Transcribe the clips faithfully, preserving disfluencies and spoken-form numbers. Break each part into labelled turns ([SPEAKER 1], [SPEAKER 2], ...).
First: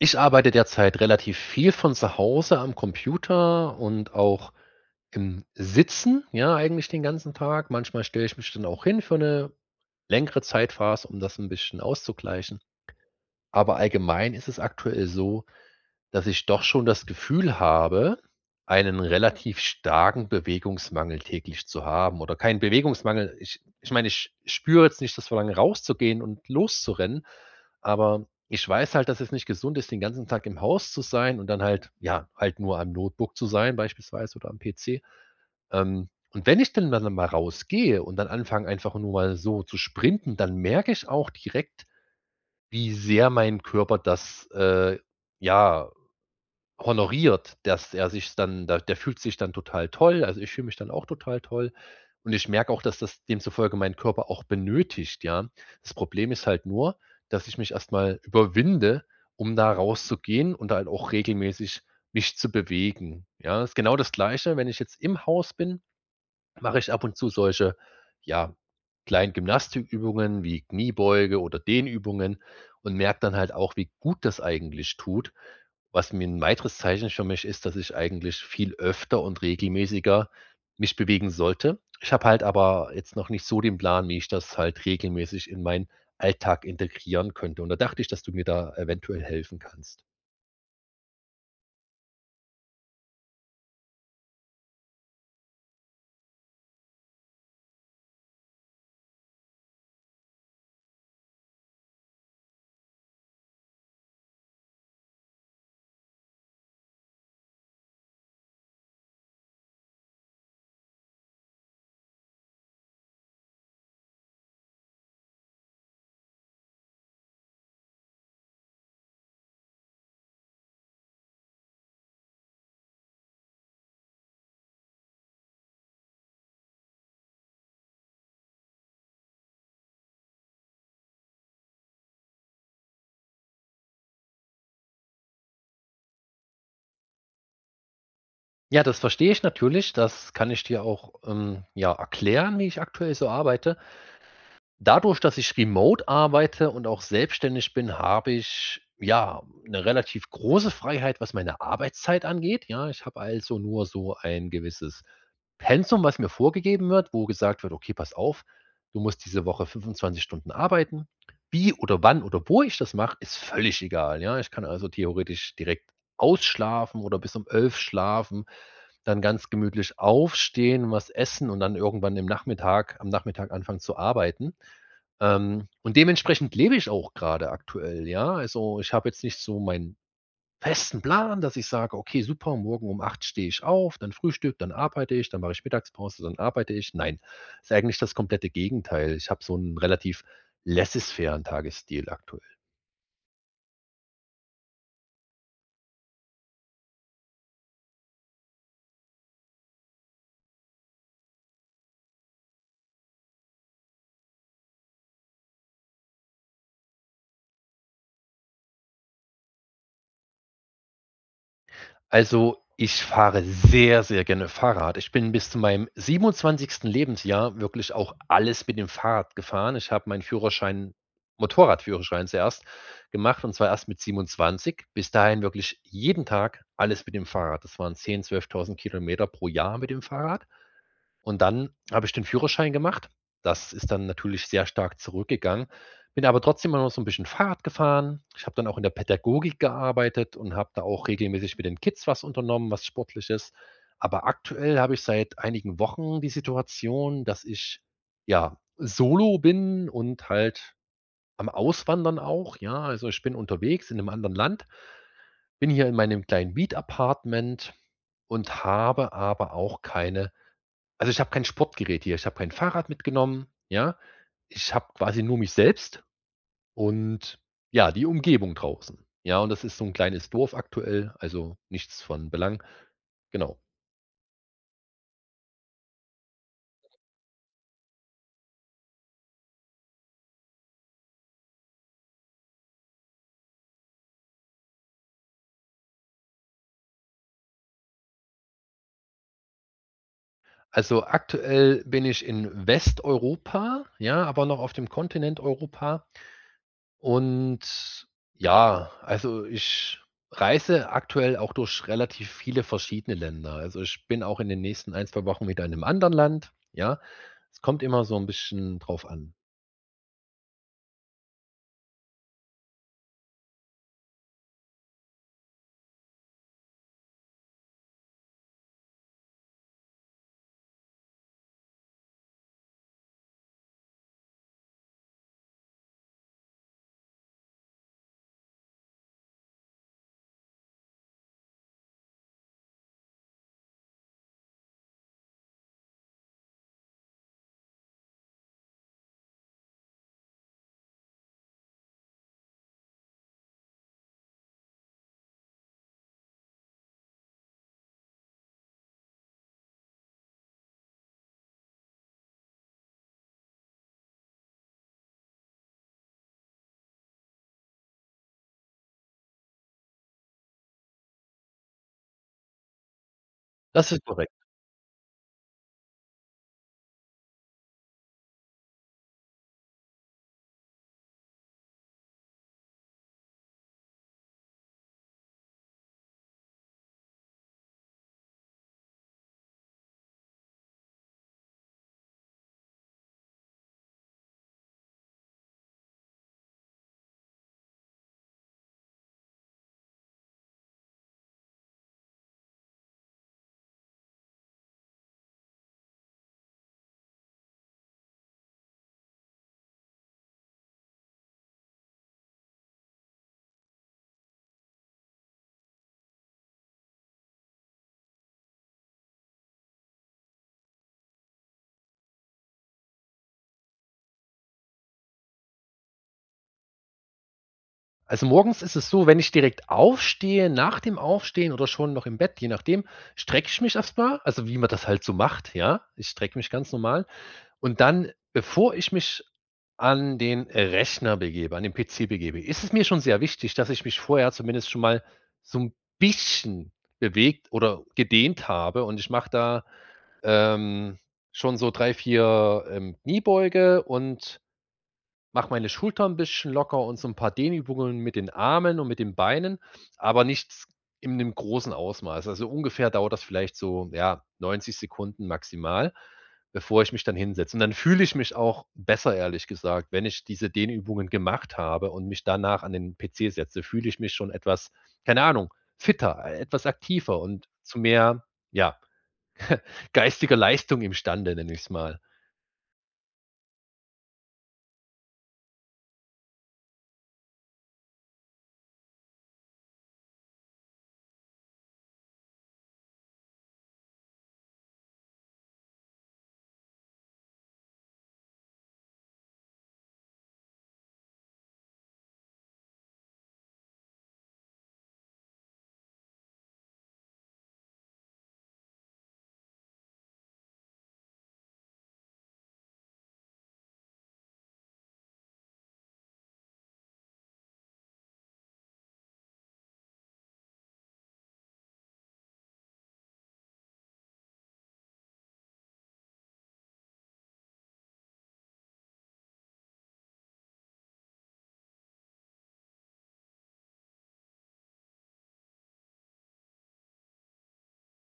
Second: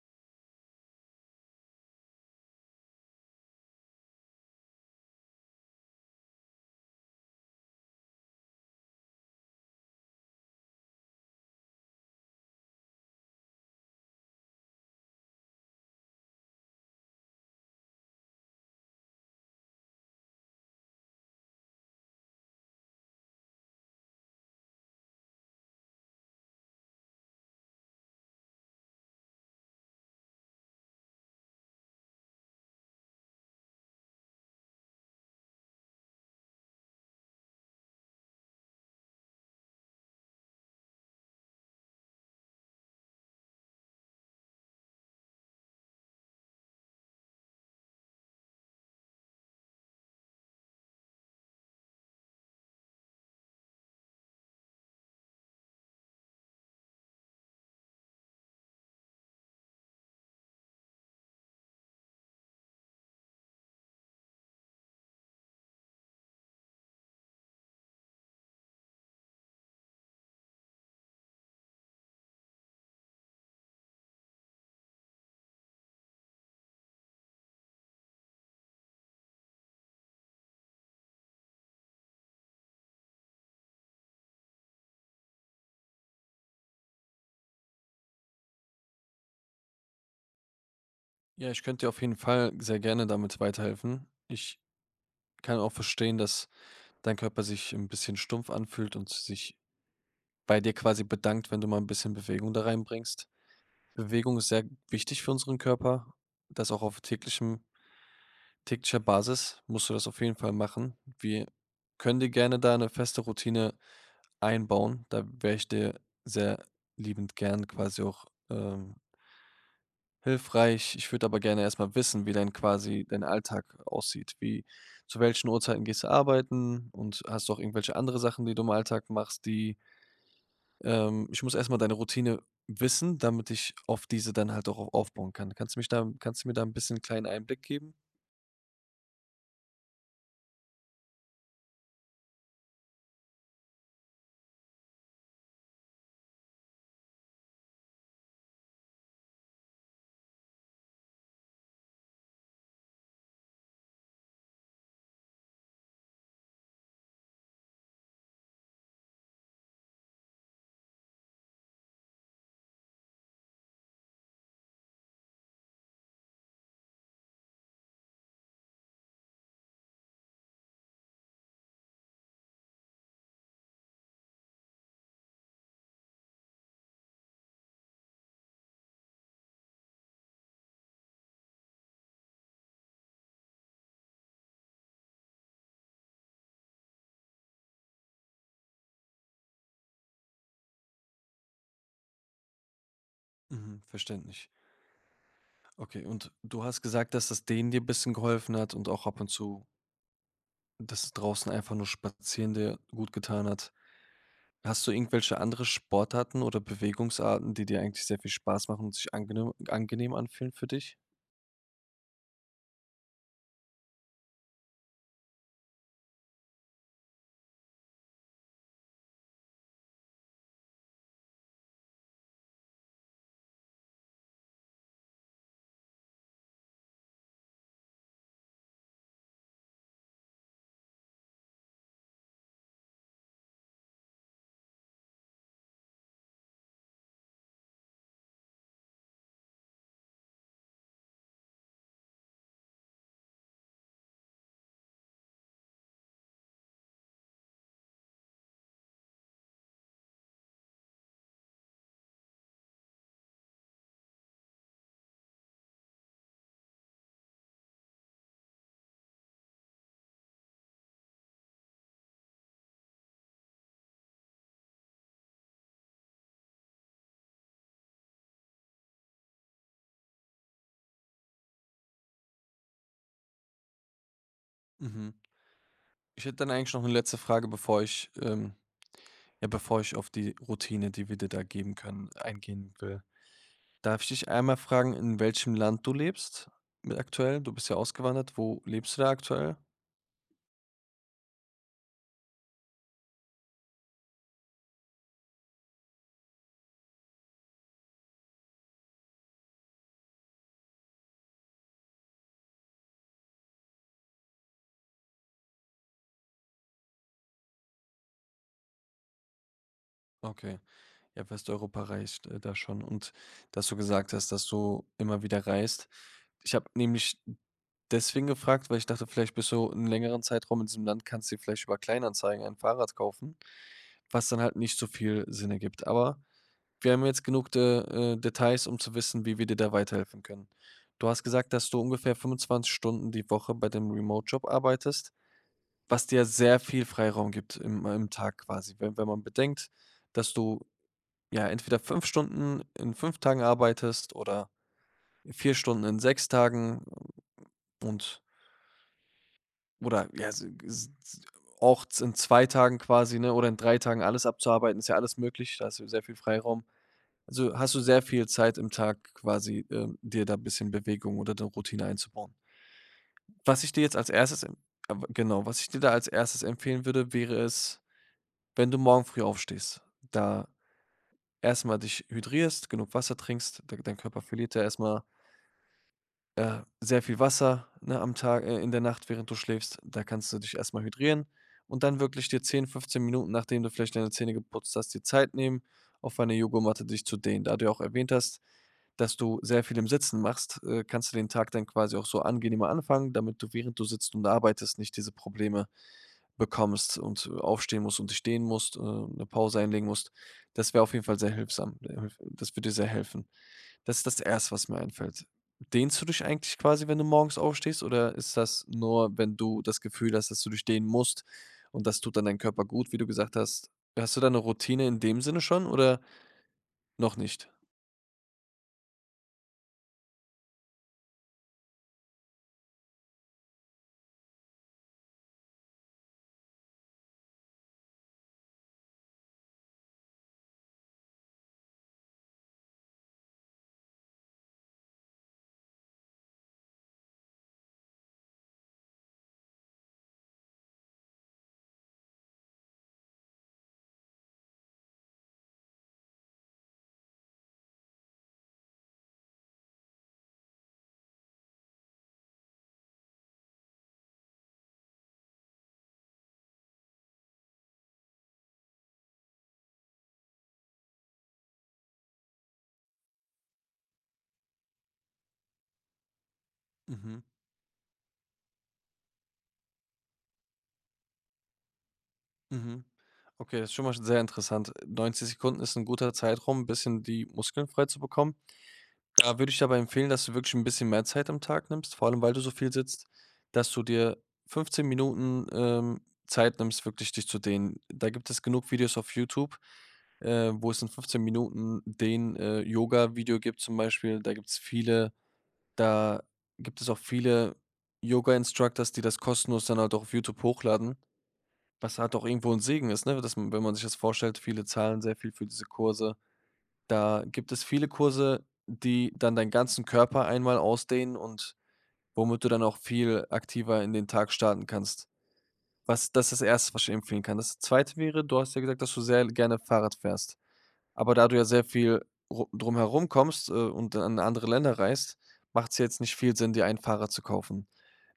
[SPEAKER 1] Ich arbeite derzeit relativ viel von zu Hause am Computer und auch im Sitzen, ja, eigentlich den ganzen Tag. Manchmal stelle ich mich dann auch hin für eine längere Zeitphase, um das ein bisschen auszugleichen. Aber allgemein ist es aktuell so, dass ich doch schon das Gefühl habe, einen relativ starken Bewegungsmangel täglich zu haben oder keinen Bewegungsmangel. Ich ich meine, ich spüre jetzt nicht das Verlangen, rauszugehen und loszurennen, aber ich weiß halt, dass es nicht gesund ist, den ganzen Tag im Haus zu sein und dann halt, ja, halt nur am Notebook zu sein beispielsweise oder am P C. Ähm, und wenn ich denn dann mal rausgehe und dann anfange, einfach nur mal so zu sprinten, dann merke ich auch direkt, wie sehr mein Körper das, äh, ja, honoriert, dass er sich dann da der fühlt sich dann total toll. Also, ich fühle mich dann auch total toll und ich merke auch, dass das demzufolge mein Körper auch benötigt, ja. Das Problem ist halt nur, dass ich mich erstmal überwinde, um da rauszugehen und halt auch regelmäßig mich zu bewegen, ja? Ist genau das Gleiche: wenn ich jetzt im Haus bin, mache ich ab und zu solche, ja, kleinen Gymnastikübungen wie Kniebeuge oder Dehnübungen und merke dann halt auch, wie gut das eigentlich tut. Was mir ein weiteres Zeichen für mich ist, dass ich eigentlich viel öfter und regelmäßiger mich bewegen sollte. Ich habe halt aber jetzt noch nicht so den Plan, wie ich das halt regelmäßig in meinen Alltag integrieren könnte. Und da dachte ich, dass du mir da eventuell helfen kannst.
[SPEAKER 2] Ja, ich könnte dir auf jeden Fall sehr gerne damit weiterhelfen. Ich kann auch verstehen, dass dein Körper sich ein bisschen stumpf anfühlt und sich bei dir quasi bedankt, wenn du mal ein bisschen Bewegung da reinbringst. Bewegung ist sehr wichtig für unseren Körper. Das auch auf täglichem täglicher Basis musst du das auf jeden Fall machen. Wir können dir gerne da 'ne feste Routine einbauen. Da wäre ich dir sehr liebend gern quasi auch, ähm hilfreich. Ich würde aber gerne erstmal wissen, wie dein quasi dein Alltag aussieht. Wie zu welchen Uhrzeiten gehst du arbeiten und hast du auch irgendwelche andere Sachen, die du im Alltag machst, die ähm, ich muss erstmal deine Routine wissen, damit ich auf diese dann halt auch aufbauen kann. Kannst du mich da kannst du mir da ein bisschen einen kleinen Einblick geben?
[SPEAKER 1] Ja, das verstehe ich natürlich. Das kann ich dir auch, ähm, ja, erklären, wie ich aktuell so arbeite. Dadurch, dass ich remote arbeite und auch selbstständig bin, habe ich, ja, eine relativ große Freiheit, was meine Arbeitszeit angeht. Ja, ich habe also nur so ein gewisses Pensum, was mir vorgegeben wird, wo gesagt wird: „Okay, pass auf, du musst diese Woche fünfundzwanzig Stunden arbeiten.“ Wie oder wann oder wo ich das mache, ist völlig egal, ja? Ich kann also theoretisch direkt ausschlafen oder bis um elf schlafen, dann ganz gemütlich aufstehen, was essen und dann irgendwann im Nachmittag am Nachmittag anfangen zu arbeiten. Ähm, und dementsprechend lebe ich auch gerade aktuell, ja. Also, ich habe jetzt nicht so meinen festen Plan, dass ich sage: „Okay, super, morgen um acht stehe ich auf, dann Frühstück, dann arbeite ich, dann mache ich Mittagspause, dann arbeite ich.“ Nein, ist eigentlich das komplette Gegenteil. Ich habe so einen relativ laissez-faire-en Tagesstil aktuell.
[SPEAKER 2] Mhm, verständlich. Okay, und du hast gesagt, dass das Dehnen dir ein bisschen geholfen hat und auch ab und zu, dass es draußen einfach nur spazieren dir gut getan hat. Hast du irgendwelche andere Sportarten oder Bewegungsarten, die dir eigentlich sehr viel Spaß machen und sich angenehm, angenehm anfühlen für dich?
[SPEAKER 1] Also, ich fahre sehr, sehr gerne Fahrrad. Ich bin bis zu meinem siebenundzwanzigsten. Lebensjahr wirklich auch alles mit dem Fahrrad gefahren. Ich habe meinen Führerschein, Motorradführerschein zuerst gemacht, und zwar erst mit siebenundzwanzig. Bis dahin wirklich jeden Tag alles mit dem Fahrrad. Das waren zehntausend, zwölftausend Kilometer pro Jahr mit dem Fahrrad. Und dann habe ich den Führerschein gemacht. Das ist dann natürlich sehr stark zurückgegangen. Bin aber trotzdem immer noch so 'n bisschen Fahrrad gefahren. Ich habe dann auch in der Pädagogik gearbeitet und habe da auch regelmäßig mit den Kids was unternommen, was Sportliches. Aber aktuell habe ich seit einigen Wochen die Situation, dass ich, ja, solo bin und halt am Auswandern auch, ja. Also, ich bin unterwegs in 'nem anderen Land, bin hier in meinem kleinen Mietapartment und habe aber auch keine also, ich habe kein Sportgerät hier. Ich habe kein Fahrrad mitgenommen, ja? Ich habe quasi nur mich selbst und, ja, die Umgebung draußen. Ja, und das ist so ein kleines Dorf aktuell, also nichts von Belang. Genau.
[SPEAKER 2] Mhm. Ich hätte dann eigentlich noch eine letzte Frage, bevor ich, ähm, ja, bevor ich auf die Routine, die wir dir da geben können, eingehen will. Darf ich dich einmal fragen, in welchem Land du lebst mit aktuell? Du bist ja ausgewandert. Wo lebst du da aktuell?
[SPEAKER 1] Also, aktuell bin ich in Westeuropa, ja, aber noch auf dem Kontinent Europa. Und ja, also ich reise aktuell auch durch relativ viele verschiedene Länder. Also ich bin auch in den nächsten ein, zwei Wochen wieder in einem anderen Land, ja? Es kommt immer so ein bisschen drauf an.
[SPEAKER 2] Okay. Ja, Westeuropa reicht äh, da schon. Und dass du gesagt hast, dass du immer wieder reist. Ich habe nämlich deswegen gefragt, weil ich dachte, vielleicht bist du einen längeren Zeitraum in diesem Land, kannst dir vielleicht über Kleinanzeigen ein Fahrrad kaufen, was dann halt nicht so viel Sinn ergibt. Aber wir haben jetzt genug de äh, Details, um zu wissen, wie wir dir da weiterhelfen können. Du hast gesagt, dass du ungefähr fünfundzwanzig Stunden die Woche bei dem Remote-Job arbeitest, was dir sehr viel Freiraum gibt im im Tag quasi. Wenn wenn man bedenkt, dass du, ja, entweder fünf Stunden in fünf Tagen arbeitest oder vier Stunden in sechs Tagen und Oder ja, s s auch z in zwei Tagen quasi, ne, oder in drei Tagen alles abzuarbeiten, ist ja alles möglich, da hast du sehr viel Freiraum. Also, hast du sehr viel Zeit im Tag quasi, ähm, dir da ein bisschen Bewegung oder 'ne Routine einzubauen. Was ich dir
[SPEAKER 1] Das
[SPEAKER 2] jetzt
[SPEAKER 1] ist
[SPEAKER 2] als
[SPEAKER 1] korrekt.
[SPEAKER 2] erstes em aber genau, Was ich dir da als erstes empfehlen würde, wäre es, wenn du morgen früh aufstehst, da erstmal dich hydrierst, genug Wasser trinkst, de dein Körper verliert ja erstmal Äh, sehr viel Wasser, ne, am Tag äh, in der Nacht, während du schläfst. Da kannst du dich erstmal hydrieren und dann wirklich dir zehn fünfzehn Minuten, nachdem du vielleicht deine Zähne geputzt hast, dir Zeit nehmen, auf einer Yogamatte dich zu dehnen. Da du ja auch erwähnt hast, dass du sehr viel im Sitzen machst, äh, kannst du den Tag dann quasi auch so angenehmer anfangen, damit du, während du sitzt und arbeitest, nicht diese Probleme bekommst und aufstehen musst und dich dehnen musst, äh, 'ne Pause einlegen musst. Das wäre auf jeden Fall sehr hilfsam äh, hilf das würde dir sehr helfen. Das ist das Erste, was mir einfällt. Dehnst du dich eigentlich quasi, wenn du morgens aufstehst, oder ist das nur, wenn du das Gefühl hast, dass du dich dehnen musst und das tut dann deinem Körper gut, wie du gesagt hast? Hast du da 'ne Routine in dem Sinne schon oder noch nicht?
[SPEAKER 1] Also morgens ist es so: wenn ich direkt aufstehe, nach dem Aufstehen oder schon noch im Bett, je nachdem, strecke ich mich erstmal, also wie man das halt so macht, ja? Ich strecke mich ganz normal. Und dann, bevor ich mich an den Rechner begebe, an den P C begebe, ist es mir schon sehr wichtig, dass ich mich vorher zumindest schon mal so ein bisschen bewegt oder gedehnt habe, und ich mache da, ähm, schon so drei, vier ähm, Kniebeuge und mache meine Schultern 'n bisschen locker und so ein paar Dehnübungen mit den Armen und mit den Beinen, aber nichts in 'nem großen Ausmaß. Also, ungefähr dauert das vielleicht so, ja, neunzig Sekunden maximal, bevor ich mich dann hinsetze. Und dann fühle ich mich auch besser, ehrlich gesagt. Wenn ich diese Dehnübungen gemacht habe und mich danach an den P C setze, fühle ich mich schon etwas, keine Ahnung, fitter, e etwas aktiver
[SPEAKER 2] Mhm,
[SPEAKER 1] und zu mehr, ja, geistiger Leistung imstande, nenne ich es mal.
[SPEAKER 2] mhm. Okay, das ist schon mal sehr interessant. neunzig Sekunden ist ein guter Zeitraum, ein bisschen die Muskeln frei zu bekommen. Da würde ich aber empfehlen, dass du wirklich ein bisschen mehr Zeit am Tag nimmst, vor allem, weil du so viel sitzt, dass du dir fünfzehn Minuten, ähm, Zeit nimmst, wirklich dich zu dehnen. Da gibt es genug Videos auf YouTube, äh, wo es in fünfzehn Minuten den äh, Yoga-Video gibt zum Beispiel. Da gibt es viele da gibt es auch viele Yoga-Instructors, die das kostenlos dann halt auch auf YouTube hochladen, was halt auch irgendwo ein Segen ist, ne, dass man wenn man sich das vorstellt, viele zahlen sehr viel für diese Kurse. Da gibt es viele Kurse, die dann deinen ganzen Körper einmal ausdehnen und womit du dann auch viel aktiver in den Tag starten kannst. Was das ist das erste., was ich empfehlen kann. Das zweite wäre, du hast ja gesagt, dass du sehr gerne Fahrrad fährst. Aber da du ja sehr viel ru drumherum kommst, äh, und an andere Länder reist, macht es jetzt nicht viel Sinn, dir ein Fahrrad zu kaufen.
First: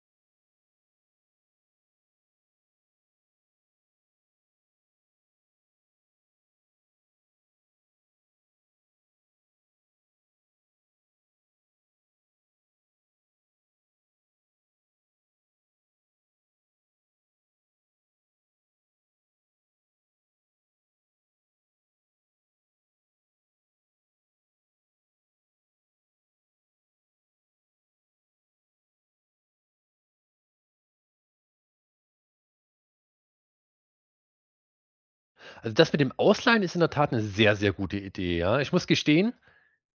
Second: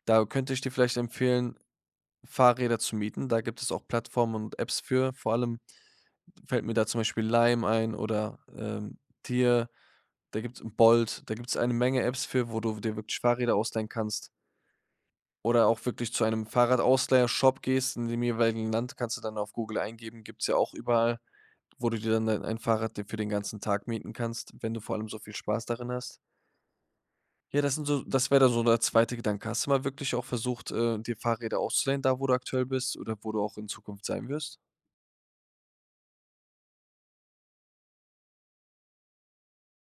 [SPEAKER 2] Da könnte ich dir vielleicht empfehlen, Fahrräder zu mieten. Da gibt es auch Plattformen und Apps für, vor allem fällt mir da zum Beispiel Lime ein oder, ähm, Dir. Da gibt es Bolt, da gibt es eine Menge Apps für, wo du dir wirklich Fahrräder ausleihen kannst oder auch wirklich zu einem Fahrradausleiher-Shop gehst in dem jeweiligen Land, kannst du dann auf Google eingeben, gibt's ja auch überall, wo du dir dann ein ein Fahrrad dir für den ganzen Tag mieten kannst, wenn du vor allem so viel Spaß darin hast. Ja, das sind so das wäre dann so der zweite Gedanke. Hast du mal wirklich auch versucht, äh, dir Fahrräder auszuleihen, da wo du aktuell bist oder wo du auch in Zukunft sein wirst?
[SPEAKER 1] Also, das mit dem Ausleihen ist in der Tat eine sehr, sehr gute Idee, ja. Ich muss gestehen,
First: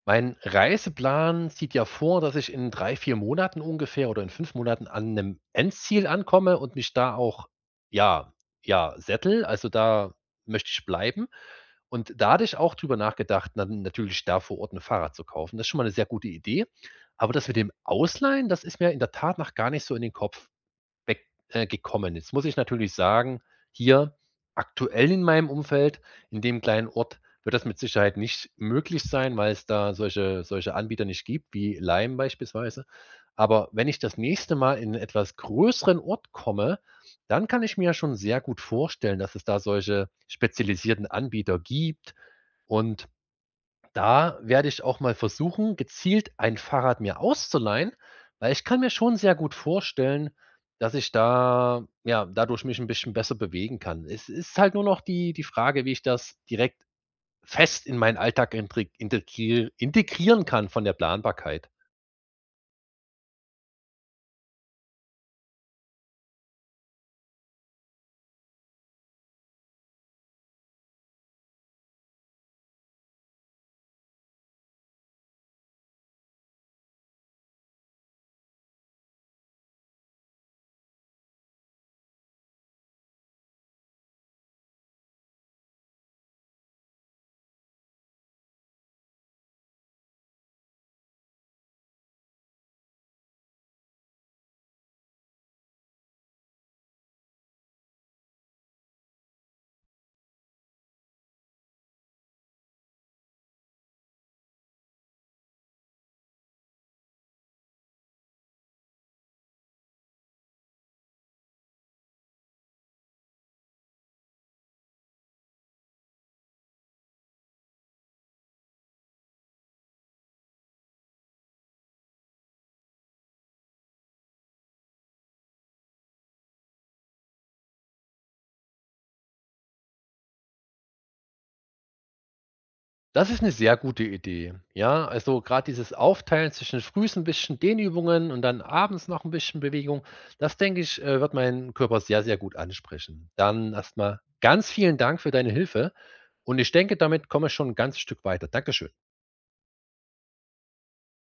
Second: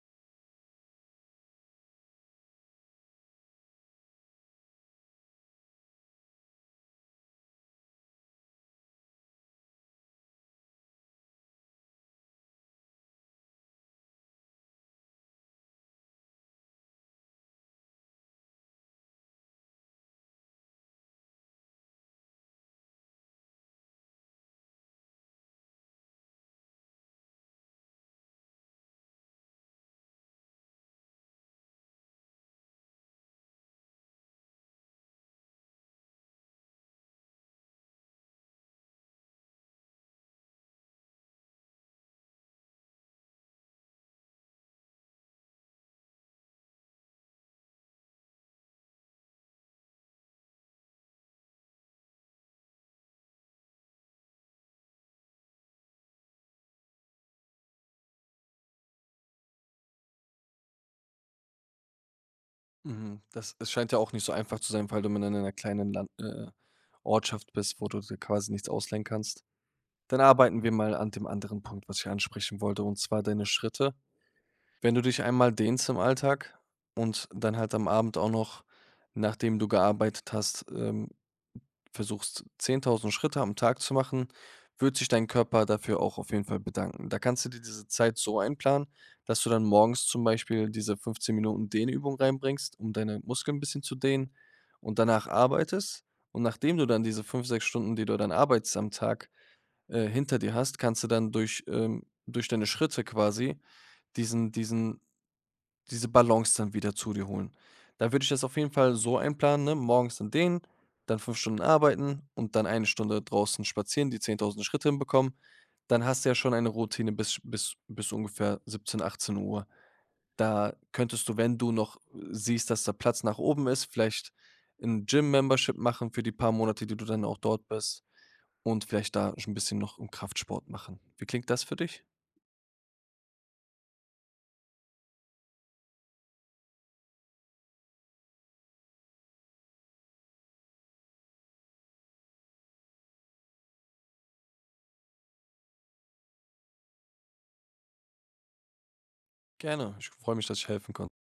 [SPEAKER 1] mein Reiseplan sieht ja vor, dass ich in drei, vier Monaten ungefähr oder in fünf Monaten an einem Endziel ankomme und mich da auch, ja, ja, settle. Also, da möchte ich bleiben. Und da hatte ich auch drüber nachgedacht, dann natürlich da vor Ort ein Fahrrad zu kaufen. Das ist schon mal eine sehr gute Idee. Aber das mit dem Ausleihen, das ist mir in der Tat noch gar nicht so in den Kopf weg äh, gekommen. Jetzt muss ich natürlich sagen, hier aktuell in meinem Umfeld, in dem kleinen Ort, wird das mit Sicherheit nicht möglich sein, weil es da solche solche Anbieter nicht gibt, wie Lime beispielsweise. Aber wenn ich das nächste Mal in 'nen etwas größeren Ort komme, dann kann ich mir schon sehr gut vorstellen, dass es da solche spezialisierten Anbieter gibt, und da werde ich auch mal versuchen, gezielt ein Fahrrad mir auszuleihen, weil ich kann mir schon sehr gut vorstellen, dass ich da, ja, dadurch mich ein bisschen besser bewegen kann. Es ist halt nur noch die die Frage, wie ich das direkt fest in meinen Alltag integri integri integrieren kann von der Planbarkeit.
[SPEAKER 2] Mhm. Das es scheint ja auch nicht so einfach zu sein, weil du in einer kleinen Land äh, Ortschaft bist, wo du dir quasi nichts ausleihen kannst. Dann arbeiten wir mal an dem anderen Punkt, was ich ansprechen wollte, und zwar deine Schritte. Wenn du dich einmal dehnst im Alltag und dann halt am Abend auch noch, nachdem du gearbeitet hast, ähm, versuchst zehntausend Schritte am Tag zu machen, wird sich dein Körper dafür auch auf jeden Fall bedanken. Da kannst du dir diese Zeit so einplanen, dass du dann morgens zum Beispiel diese fünfzehn Minuten Dehnübung reinbringst, um deine Muskeln ein bisschen zu dehnen und danach arbeitest. Und nachdem du dann diese fünf, sechs Stunden, die du dann arbeitest am Tag, äh, hinter dir hast, kannst du dann durch, ähm, durch deine Schritte quasi diesen, diesen diese Balance dann wieder zu dir holen. Da würde ich das auf jeden Fall so einplanen, ne? Morgens dann den, dann fünf Stunden arbeiten und dann eine Stunde draußen spazieren, die zehntausend Schritte hinbekommen. Dann hast du ja schon eine Routine bis bis bis ungefähr siebzehn, Uhr. Da könntest du, wenn du noch äh, siehst, dass da Platz nach oben ist, vielleicht ein Gym-Membership machen für die paar Monate, die du dann auch dort bist und vielleicht da schon 'n bisschen noch im Kraftsport machen. Wie klingt das für dich?
[SPEAKER 1] Das ist eine sehr gute Idee. Ja, also, gerade dieses Aufteilen zwischen frühs 'n bisschen Dehnübungen und dann abends noch ein bisschen Bewegung, das denke ich, äh, wird meinen Körper sehr, sehr gut ansprechen. Dann erstmal ganz vielen Dank für deine Hilfe, und ich denke, damit komme ich schon 'n ganzes Stück weiter. Dankeschön.
[SPEAKER 2] Gerne. Ich freue mich, dass ich helfen konnte.